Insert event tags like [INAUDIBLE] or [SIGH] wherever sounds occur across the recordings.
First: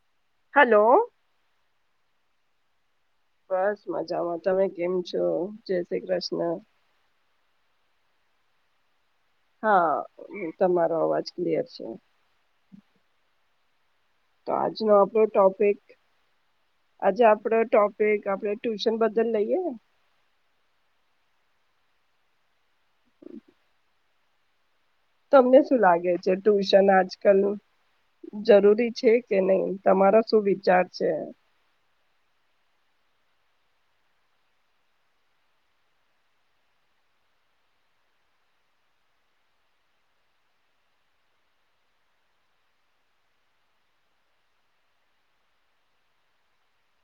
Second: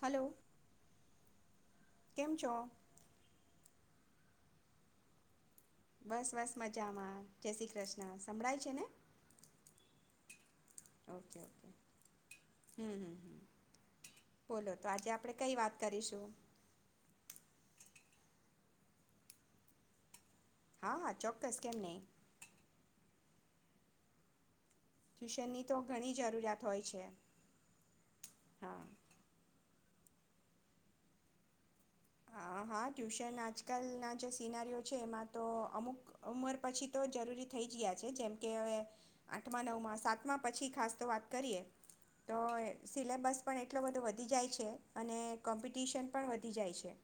Hello hello. કેમ છો બસ મજામાં, તમે કેમ છો? જય શ્રી બસ, કૃષ્ણ બસ મજામાં, જે શ્રી કૃષ્ણ. સંભળાય છે ને? હાં, તમારો અવાજ ઓકે ક્લિયર ઓકે છે. હમ હમ હમ તો બોલો આજનો આજે આપણો આપણે કઈ વાત ટોપિક કરીશું આજે આપડો ટોપ પિક આપડે ટ્યુશન બદલ લઈએ? હા, ચોક્કસ કેમ નઈ? તમને ટ્યુશનની શું તો લાગે ઘણી છે જરૂરિયાત હોય ટ્યુશન છે આજકાલ હા જરૂરી છે કે નઈ? તમારો શું વિચાર છે? હા હા, ટ્યુશન આજકાલના જે સિનારીઓ છે એમાં તો અમુક ઉંમર પછી તો જરૂરી થઈ જ ગયા છે જેમકે અવે આઠમા નવમાં સાતમાં પછી ખાસ તો વાત કરીએ, તો અ સિલેબસ પણ એટલો બધો વધી જાય છે અને કોમ્પિટિશન પણ વધી જાય છે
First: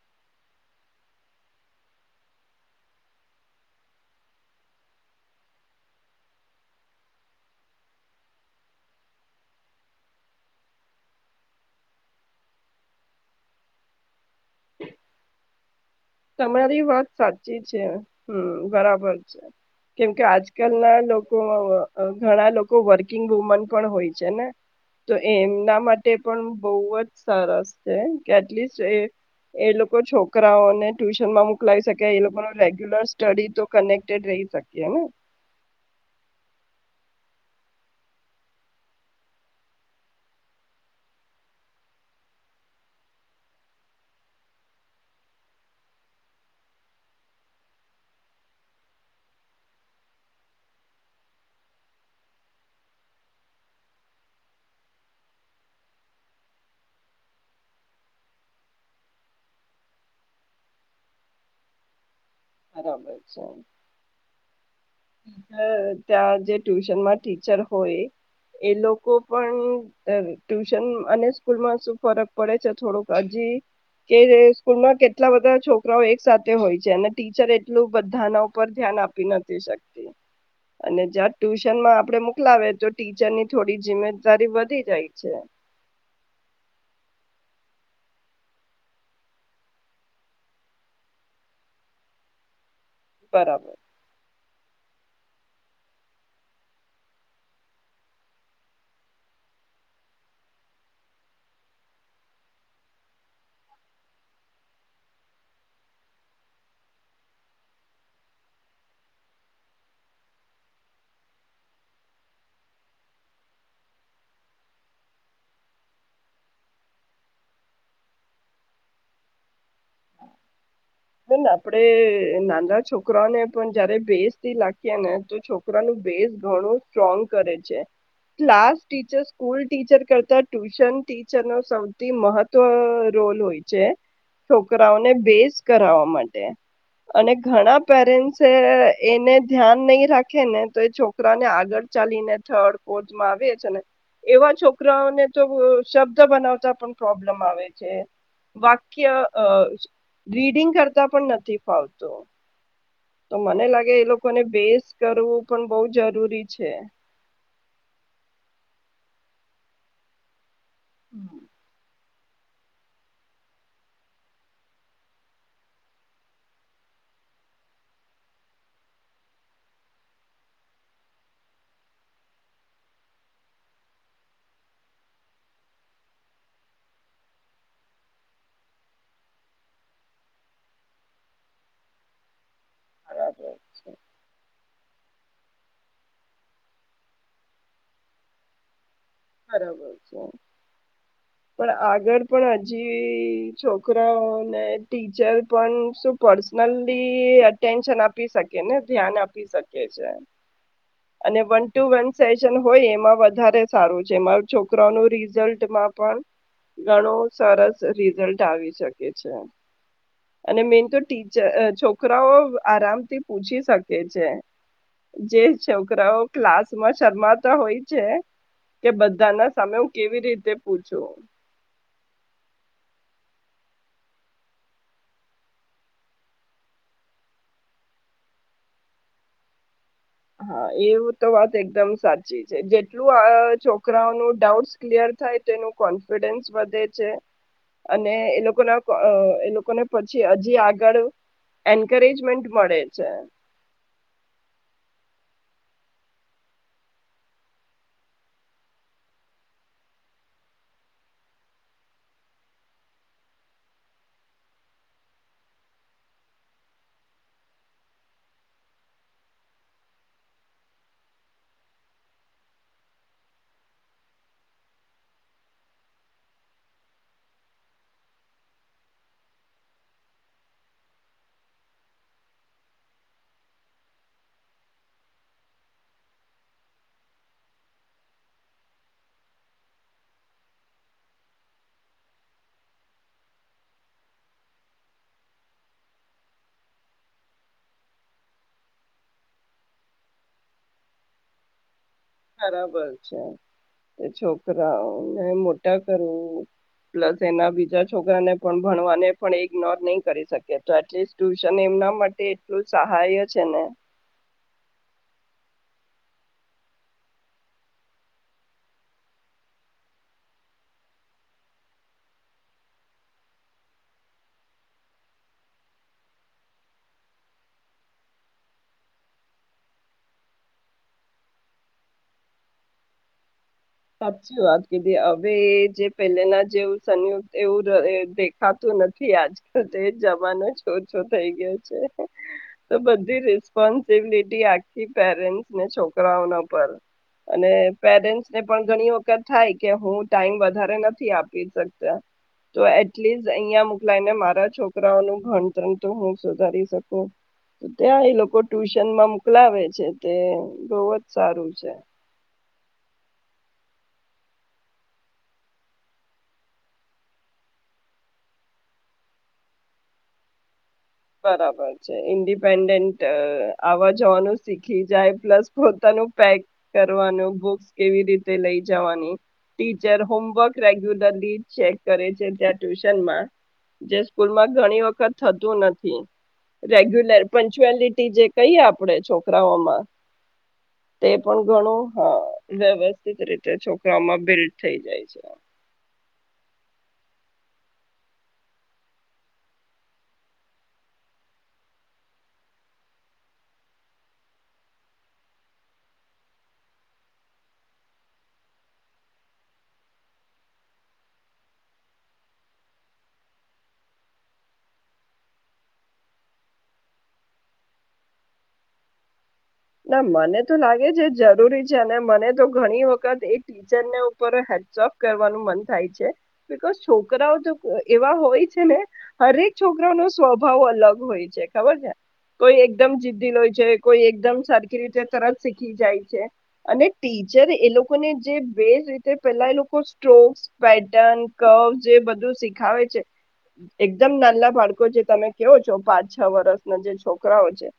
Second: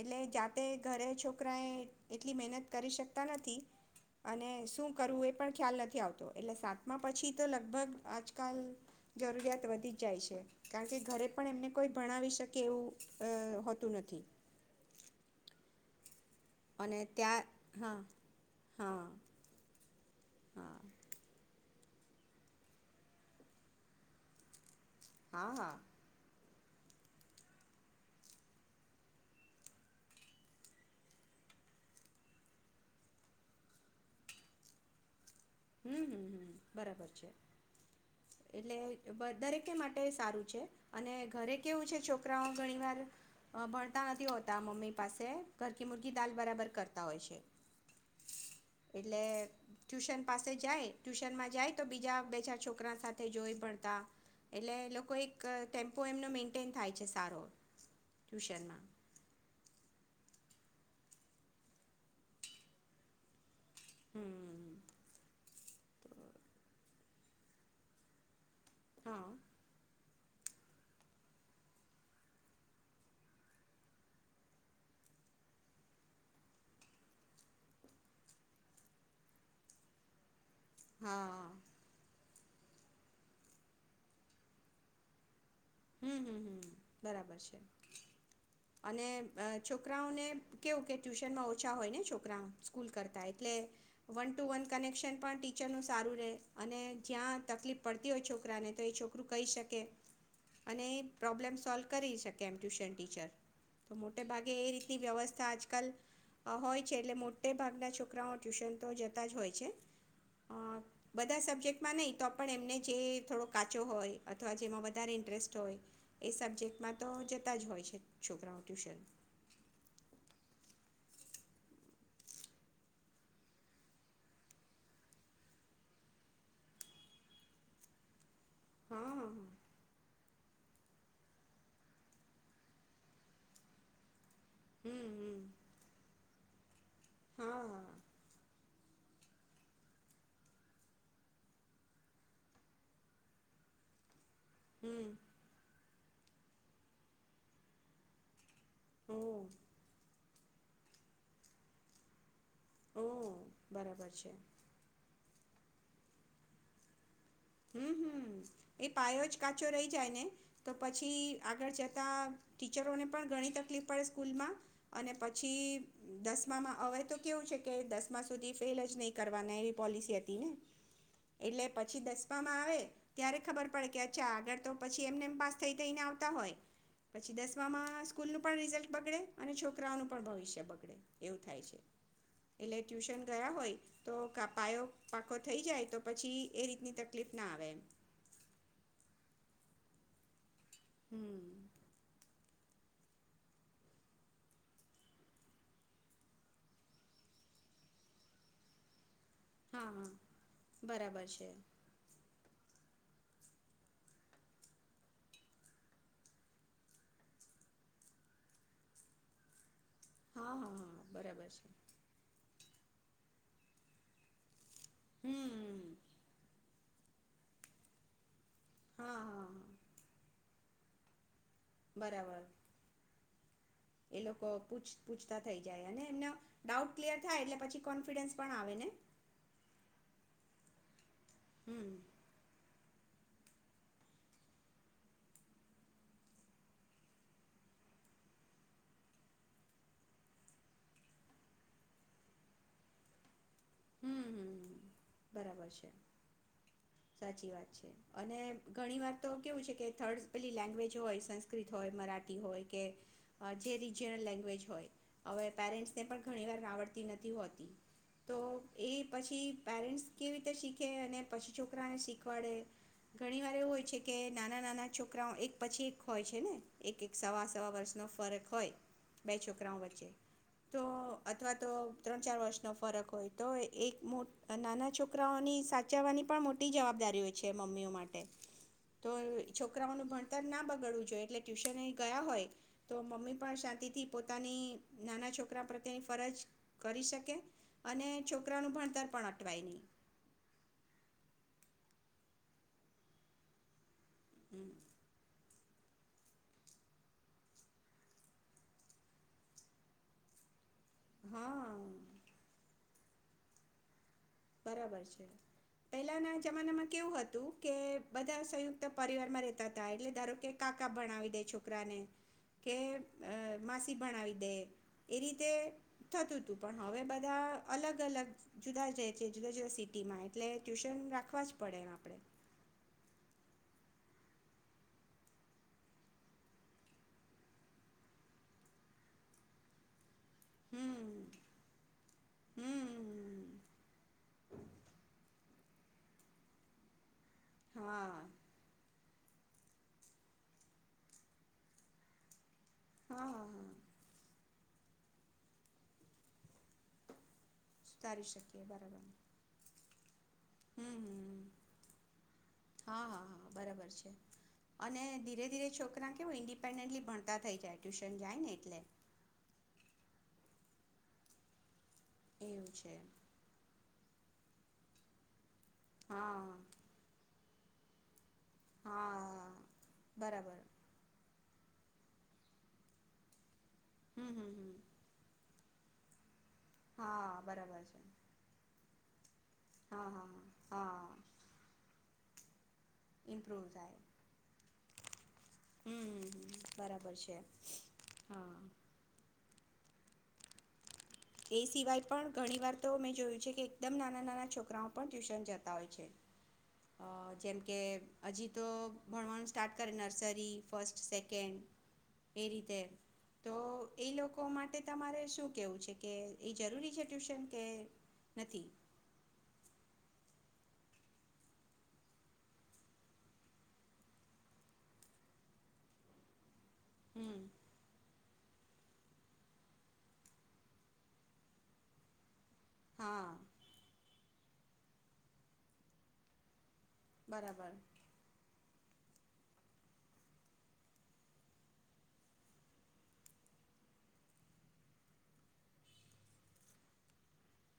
એટલે જાતે ઘરે છોકરાએ એટલી મહેનત કરી શકતા નથી અને શું કરવું એ પણ ખ્યાલ નથી આવતો એટલે સાતમા પછી તો લગભગ આજકાલ જરૂરિયાત વધી જ જાય છે, કાણ કે ઘરે પણ એમને કોઈ ભણાવી શકે એવું અ હોતું નથી. તમારી અને વાત સાચી ત્યાં છે, હા હમ હા બરાબર છે, કેમ કે હા આજકલના લોકોમાં અ ઘણા લોકો વર્કિંગ વુમન પણ હોય છે ને? તો હા હા એમના માટે પણ બહુ જ સરસ છે કે એટલીસ્ટ એ એ લોકો છોકરાઓને ટ્યુશનમાં મોકલાવી શકે, એ લોકોનો રેગ્યુલર સ્ટડી તો કનેક્ટેડ રહી શકે ને? હમ બરાબર છે, એટલે દરેકે માટે સારું છે અને ઘરે કેવું છે છોકરાઓ ઘણી વાર અ ભણતા નથી હોતા મમ્મી પાસે ઘરકી મુર્ગી દાલ બરાબર કરતા હોય છે, એટલે ટયુશન પાસે જાય ટ્યુશનમાં જાય તો બીજા બે ચાર છોકરા સાથે જોય ભણતા, એટલે એ લોકો એક ટેમ્પો એમનો મેઈન્ટેઈન થાય છે સારો ટ્યુશનમાં બરાબર છે. હમ્મ. અ ત્યાં જે ટ્યુશનમાં ટીચર હોય એ લોકો હા પણ અહ ટ્યુશન અને સ્કૂલમાં શું ફરક પડે છે, થોડુંક અજી કે સ્કૂલમાં કેટલા બધા છોકરાઓ એક સાથે હોય છે અને ટીચર એટલું બધાના ઉપર ધ્યાન આપી નથી શક તી અને જ્યાં હા ટ્યુશનમાં આપડે મોકલાવે તો ટીચરની થોડી જિ્મેદારી વધી જાય છે. હમ્મ, હમ્મ, હમ્મ, બરાબર છે અને છોકરાઓને કેવું કે ટ્યુશનમાં ઓછા હોય ને છોકરા સ્કૂલ કરતા એટલે બરાબર. વન ટુ વન કનેક્શન પણ ટીચરનું સારું રેહ અને જ્યાં તકલીફ પડતી હોય છોકરાને, તો એ છોકરું કહી શકે. અને પ્રોબ્લેમ સોલ્વ કરી શકે એમ ટ્યુશન ટીચર, તો મોટે ભાગે એ રીતની વ્યવસ્થા આજકાલ હોય છે એટલે મોટે ભાગના છોકરાઓ ટ્યુશન તો જતા જ હોય છે. બધા સબ્જેક્ટમાં નહીં તો પણ એમને જે થોડો કાચો હોય અથવા જેમાં વધારે ઇન્ટરેસ્ટ હોય એ સબ્જેક્ટમાં તો જતા જ હોય છે છોકરાઓ ટ્યુશન. બેન આપડે નાના છોકરાને પણ જયારે ભેસ થી લખીએ ને તો છોકરાનું ભેસ ઘણું સ્ટ્રોંગ કરે છે. ક્લાસ ટીચર હા સ્કૂલ ટીચર કરતા ટ્યુશન ટીચર નો સૌથી મહત્વ રોલ હોય છે. હમ છોકરાઓને હમ બેઝ. માટે અને ઘણા હા પેરેન્ટસ એ એને ધ્યાન નહી રાખે ને તો એ છોકરાને આગળ ચાલીને થર્ડ ફોર્થમાં આવે છે ને એવા હમ છોકરાઓને તો શબ્દ બનાવતા પણ પ્રોબ્લેમ આવે છે. વાક્ય ઓ અહ રીડિંગ કરતા પણ નથી ફાવતું ઓ તો મને લાગે એ બરાબર છે લોકોને બેસ કરવું પણ બહુ જરૂરી છે. હમ્મ, હમ્મ, એ પાયો જ કાચો રહી જાય ને તો પછી આગળ ના ટીચરોને પણ ઘણી તકલીફ પડે સ્કૂલમાં અને પછી દસમામાં હવે તો કેવું છે કે દસમા સુધી ફેલ જ નહી કરવાના એવી પોલિસી હતી ને, એટલે પછી દસ માં આવે ત્યારે ખબર પડે કે અચ્છા આગળ તો પછી એમને એ પાસ થઈ થઈને આવતા હોય પછી દસમામાં સ્કૂલ ન પણ રિઝલ્ટ બગડે અને છોકરાઓનું પણ ભવિષ્ય બગડે એવું થાય છે. એટલે ટ્યુશન ગયા બરાબર હોય છે તો પાયો પાકો થઈ જાય તો પછી એ રીતની ત કલીફ ના આવે એમ. બરાબર છે. હમ પણ આગળ પણ હ જે છોકરાઓને ટીચર પણ શું પર્સનલી એટેન્શન આપી શકે ને ધ્યાન આપ હા હા પી બરાબર અને છે one to one session હોય એમાં વધારે સારું જેમાં છોકરાઓનું રિઝલ્ટમાં પણ ઘણો હા અને હા મેન તો હા ટીચર બરાબર છે અહ છોકરાઓ આરામ થી પૂછી શકે છે. જે હમ છોકરાઓ ક્લાસ મા શર્માત હોય છે કે હા બધા હા ના સામે હા હું કેવી રીતે પૂછું. બરાબર. એ લોકો પૂછ પૂછતા થઈ જાય અને એમના ડાઉટ ક્લિયર થાય એટલે પછી કોન્ફિડન્સ પણ આવે ને. હા એવું જ તો વાત હમ એકદમ સાચી છે. જે જો આ છોકરાઓનું ડાઉટસ ક્લિયર થાય તેનું કોન્ફિડન્સ વધે છે અને એ લોકોના અહ એ લોકોને પછી હજી આગળ એન્કરેજમેન્ટ મળે છે. હમ્મ બરાબર છે, સાચી વાત છે. અને ઘણી વાર તો કેવું છે કે થર્ડ પેલી લેંગ્વેજ હોય સંસ્કૃત હોય મરાઠી હોય કે જે રીજયનલ લેંગવેજ હોય, હવે પેરેન્ટ્સને પણ ઘણી વાર આવડતી નથી હોતી, તો એ પછી પેરેન્ટ્સ કેવી રીતે શીખે અને પછી છોકરાને શીખવાડે ઘણીવાર એવું હોય છે કે નાના નાના છોકરાઓ એક પછી એક હોય છે ને એક એક સવા સવા વર્ષનો ફરક હોય બે છોકરાઓ વચ્ચે તો અથવા તો ત્રણ ચાર વર્ષનો ફરક હોય. તો એક મો નાના છોકરાઓની સાચવવાની પણ મોટી જવાબદારી હોય છે મમ્મીઓ માટે, તો છોકરાઓનું ભણતર ના બગડવું જોઈએ એટલે ટ્યુશન ગયા હોય તો મમ્મી પણ શાંતિથી પોતાની નાના છોકરા પ્રત્યેની ફરજ કરી શકે, અને છોકરાનું ભણતર પણ અટવાય નહી. બરાબર છે. એ હમ છોકરાઓને મોટ ટા કરવું પ્લસ એના બીજા છોકરાને પણ ભણવાને પણ ઈગ્નોર નહી કરી શકે. તો એટલીસ્ટ ટ્યુશન એમના હા માટે એટલું જ સહાય છે ને બરાબર છે પહેલાના જમાનામાં કેવું હતું કે બધા સંયુક્ત પરિવારમાં રેતા તા એટલે ધારો કે કાકા ભણાવી દે છોકરાને, કે માસી ભણાવી દે એ રીતે થતું તું પણ હવે બધા અલગ-અલગ જુદા જ જુદા-જુદા સિટી માં એટલે ટ્યુશન રાખવા જ પડે એમ આપડે. સાચી વાત કીધી હવે એ જે પહેલેના જેવ સંયુક્ત એવું દ અહ દેખાતું નથી આજકાલ. તે જ માના છોછો હમ થઈ ગયો છે, તો બધી હમ રિસ્પોન્સિબિલિટી આખી પેરેન્ટ ને છોકરાઓનો પર અને હા પેરેન્ટસ ઘણી વખત થાય કે હું ટાઈમ વધારે નથી આપી શકતા તો હા એટલીસ્ટ હા હા અહિંયા મોકલાય ને મારા છોક છોકરાઓ નું ભણતર તો હું સુધારી શકું. ત્યાં એ સુધારી લોકો શકીએ ટ્યુશન બરાબર માં મોકલાવે છે. તે બહુજ હમ હમ સારું છે. હા, હા, હા, બરાબર છે અને ધીરે ધીરે છોકરા કેવું ઇન્ડિપેન્ડલી ભણતા થઈ જાય, ટ્યુશન જાય ને એટલે. બરાબર. એવું છે ઇન્ડિપેન્ડેન્ટ આવાજ જવાનું શીખી જાય પ્લસ પોતાનું પેક હા કરવાનું બુક કેવી રીતે લઈ જવાની, હા ટીચર હોમવર્ક બરાબર રેગ્યુલરલી ચેક કરે છે ત્યાં ટ્યુશન માં. જે હમ હમ સ્કૂલમાં હમ ઘણી વખત થતું નથી. [INAUDIBLE] રેગ્યુલર હા બરાબર છે પંચુઅલિટી જે કહીએ આપડે છો રવમાં હા હા તે હા પણ ઘણું હ. બરાબર. [UNINTELLIGIBLE] રીતે ઇમ્પ્રુવ થાય છોકરાઓમાં બિલ્ડ થઈ જાય છે. હમ હમ બરાબર છે હા. એ સિવાય પણ ઘણી વાર તો મેં જોયું છે કે એકદમ નાના-નાના છોકરાઓ પણ ટ્યુશન જતા હોય છે. અહ જેમ કે હજી તો ભણવાનું સ્ટાર્ટ કરે, નર્સરી, ફસ્ટ, સેકન્ડ એ રીતે, તો એ લોકો માટે તમારે શું કેવું છે? કે ઈ જરૂરી છે ટ્યુશન કે નથી? ના મને તો લાગે છે જરૂરી છે, અને મને તો ઘણી વખત એ ટીચરને ઉપર [UNINTELLIGIBLE] કરવાનું મન થાય છે. બિકોઝ છોકરાઓ હમ તો એવા હોય છે ને હરેક છોકરાવ નો સ્વભાવ અલગ હોય છે, ખબર છે, કોઈ એકદમ હા જિદ્દીલ હોય છે, કોઈ એકદમ સરખી રીતે તરત શીખી જાય છે. અને ટીચર એ બરાબર લોકોને જે બે રીત તે પેલા એ લોકો સ્ટ્રોક્સ, પેટન, કવ્હ એ બધું જ શીખાવે છે. એકદમ નાના બાળકો જે તમે કેવો છો પાંચ છ વર્ષના જે છોકરા હોય છે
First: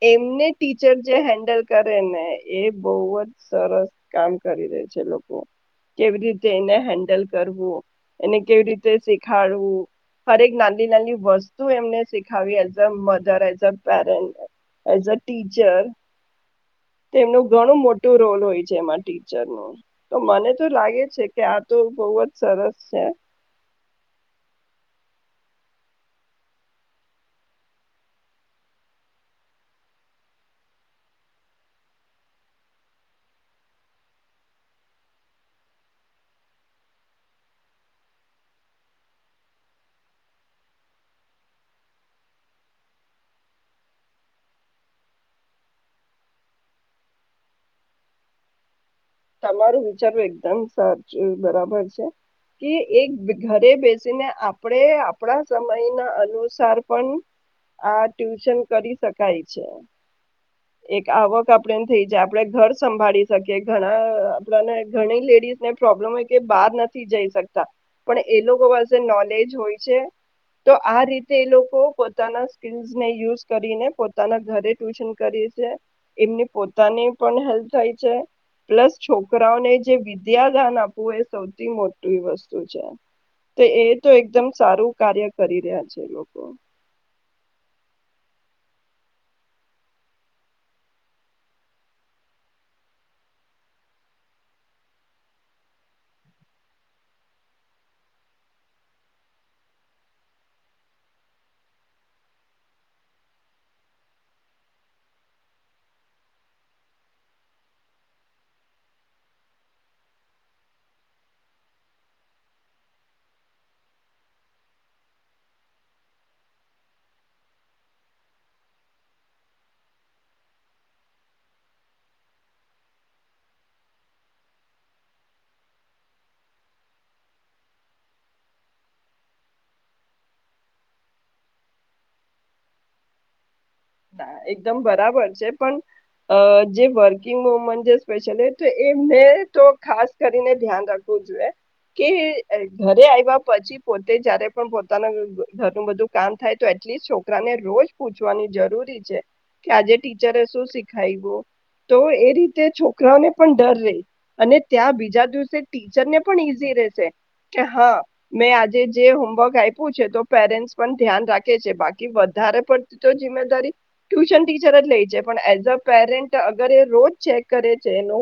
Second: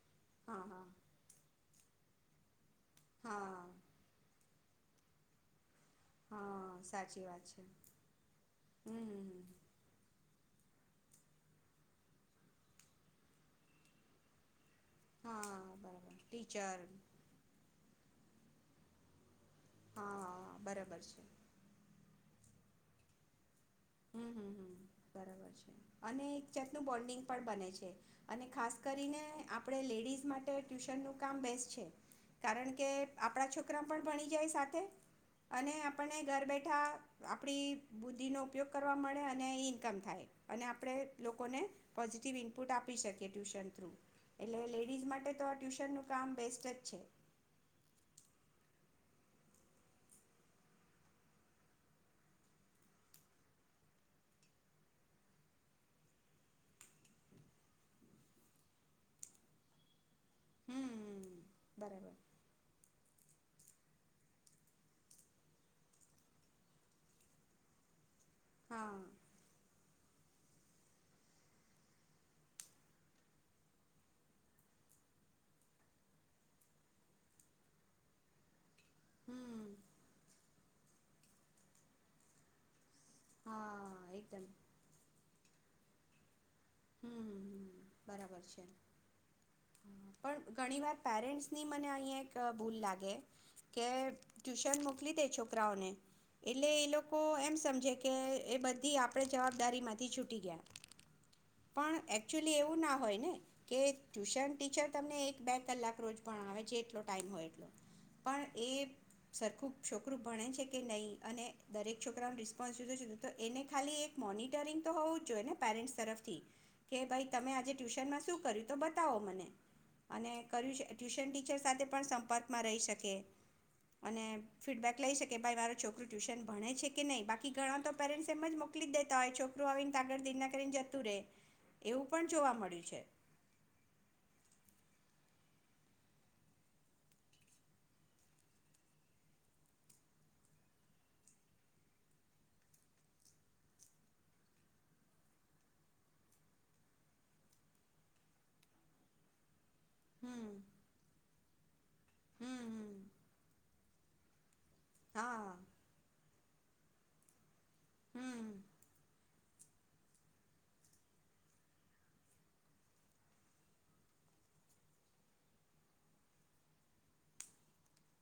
એમને હા હા ટીચર [UNINTELLIGIBLE] કરે ને એ બહુ જ હા સરસ કામ કરી રહે છે લોકો. કેવી રીતે એને હા હેન્ડલ સાચી વાત છે કરવું, એને કેવી રીતે હમ હમ હમ શીખાડવું, હરેક નાન [UNINTELLIGIBLE] વસ્તુ એમને શીખાવ્યે as a mother as a parent એમ. એઝ અ હા ટીચર બરાબર ટીચર તો એમનું ઘણું મોટ તો રોલ હોય છે એમાંથી. ટીચરનો. તો મને હા તો બરાબર લાગે છે કે આ તો બહુ જ સરસ સે. હમ્મ-હમ્મ. બરાબર છે. અને એક જાતનું બોન્ડિંગ પણ બને છે, અને ખાસ કરીને આપણે લેડીઝ માટે ટ્યુશનનું કામ બેસ્ટ છે, કારણ કે આપણા છોકરા પણ ભણી જાય સાથે, અને આપણને ઘર બેઠા આપડી બુદ્ધિ નો ઉપયોગ કરવા મળે, અને એ ઈન્કમ થાય. અને આપણે લોકોને પોઝિટિવ ઈનપુટ આપી શકીએ ટ્યુશન થ્રુ. એટલે લેડીઝ માટે તો આ ટ્યુશનનું કામ બેસ્ટ જ છે. તમારું વિચારવું એકદમ સાચું, બરાબર છે, કે એક ઘરે બેસીને આપણે આપણા સમય ના અનુસાર પણ આ ટ્યુશન કરી શકાય છે. એક હમ આવક આપડે એમ થઇ બરાબર જાય, આપડે ઘર સંભાળી છે કે ઘણા અહ આપણાને ઘણી લેડીઝ ને પ્રોબ્લેમ હોય કે બહાર નથી જઈ શકતા. પણ એ લોકો પાસે હા નોલેજ હોય છે, તો આ રીતે એ લોકો પોતાના સ્કીલ્સને યુઝ કરીને પોતાના ઘરે ટ્યુશન કરીએ છે, એમની પોતાને પણ હેલ્પ થાય છે, પ્લસ હમ છોકરાઓને જે વિદ્યા ધ્યાન આપવું એ સૌથી મોટી વસ્તુ છે. તે એતો એકદમ સારું કાર્ય કરી રહ્યા છે. એ લોકો. હમ્મ, બરાબર છે, પણ ઘણી વાર પેરેસની મને અહં એક ભૂલ લાગે, કે ટુશન મોકલી દે છોકરાઓને એટલે એ લોકો એમ સમજે કે એ બધી આપ જવાબદારી માંથી છૂટી ગયા. પણ એકચુલી એવું ના હોય ને કે ટ્યુશન ટીચર તમને એક બે કલાક રોજ ભાવ જેટલો ટાઈમ હોય એટલો, પણ એ સરખું છોકરું ભણે છે કે નહીં અને દરેક છોકરાનો રિસ્પોન્સ લીધો છે તો એને ખાલી એક મોનિટરિંગ તો હોવુંજ જોઈએ ને પેરેન્ટ્સ તરફથી કે ભાઈ તમે આજે ટ્યુશનમાં શું કર્યું તો બતાવો મને અને કર્યું ટ્યુશન ટીચર સાથે પણ સંપર્કમાં રહી શકે અને ફીડબેક લઈ શકે ભાઈ મારો છોકરું ટ્યુશન ભણે છે કે નહી, બાકી ઘણા તો પેરેન્ટ્સ એમ જ મોકલી જ દેતા હોય છોકરું આવીને આગળ દિનના કરીને જતું રે. એવું પણ જોવા મળ્યું છે. ના એકદમ બરાબર છે, પણ જે વર્કિંગ વુમન છે સ્પેશયલી એને તો ખાસ કરીને ધ્યાન રાખવું જોઈએ કે ઘરે આવ્યા પછી પોતે જયારે પણ પોતાના ઘરનું બધું કામ થાય તો એટલીસ્ટ છોકરાને રોજ પૂછવાની જરૂર છે, આજે ટીચરે હમ શું શીખાયું, તો એ હમ રીતે હમ છોકરાને પણ ડર રહી અને ત્યાં બીજા હા દિવસે ટીચર ને પણ ઈઝી રહેશે. કે હા હમ મેં આજે જે હોમ વર્ક આપ્યું છે, તો પેરેન્ટસ પણ ધ્યાન રાખે છે, બાકી વધારે પડતી તો જમ્મેદારી ટ્યુશન ટીચર જ લે છે, પણ એઝ અ પેરેન્ટ અગર એ રોજ ચેક કરે છે એનો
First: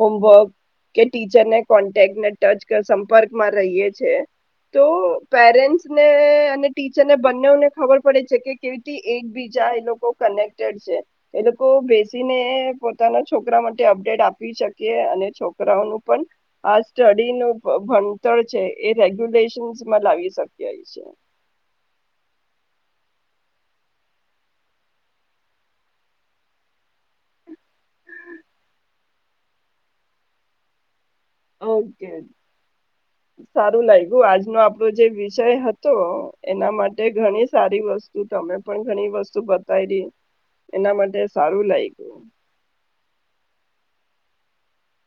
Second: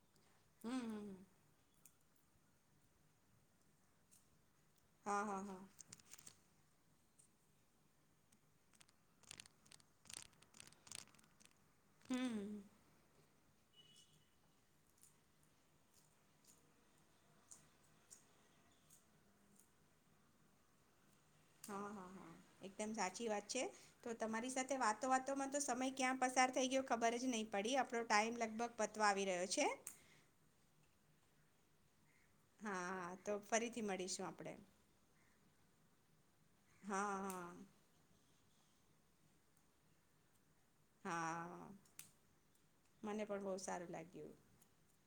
હોમવર્ક કે હમ ટીચરને કોન્ટેક્ટને ટચ સંપર્કમાં રહીયએ છે. તો હા હા હા પેરેન્ટ્સ ને અને ટીચર ને બંને ને ખબર પડે છે કે કેવી એક બીજા એલોકો કનેક્ટડ છે એ લોક કો બેસીને હમ પોતાનો છોકરા માટે અપડેટ આપી શકીએ અને છોકરાઓનું પણ આ સ્ટડીનું ભણતર છે, એ રેગ્યુલેશનમાં લાવી શકીએ છે. હા, હા, હા, એકદમ સાચી વાત છે, તો તમારી સાથે વાતો વાતોમાં તો સમય ક્યાં પસાર થઈ ગયો ખબરજ નહી પડી, આપડો ટાઈમ લગભગ પતવા આવી રહ્યો છે. ઓ કે હા તો ફરીથી સારું લાગ્યું મળીશું આપણે આજનો આપણો જે વિષય હતો એના માટે હા હા ઘણી સારી વસ્તુ તમે પણ ઘણી વસ્તુ બતાઈડી એના માટે સારું હા લાઈગુ ગયું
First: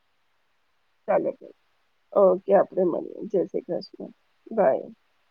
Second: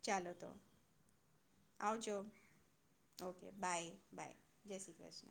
ચાલો તો. ચાલો, આવજો ઓકે આપે મળીએ, જય ઓકે શ્રી બાય કૃષ્ણ જય બાય. શ્રી કૃષ્ણ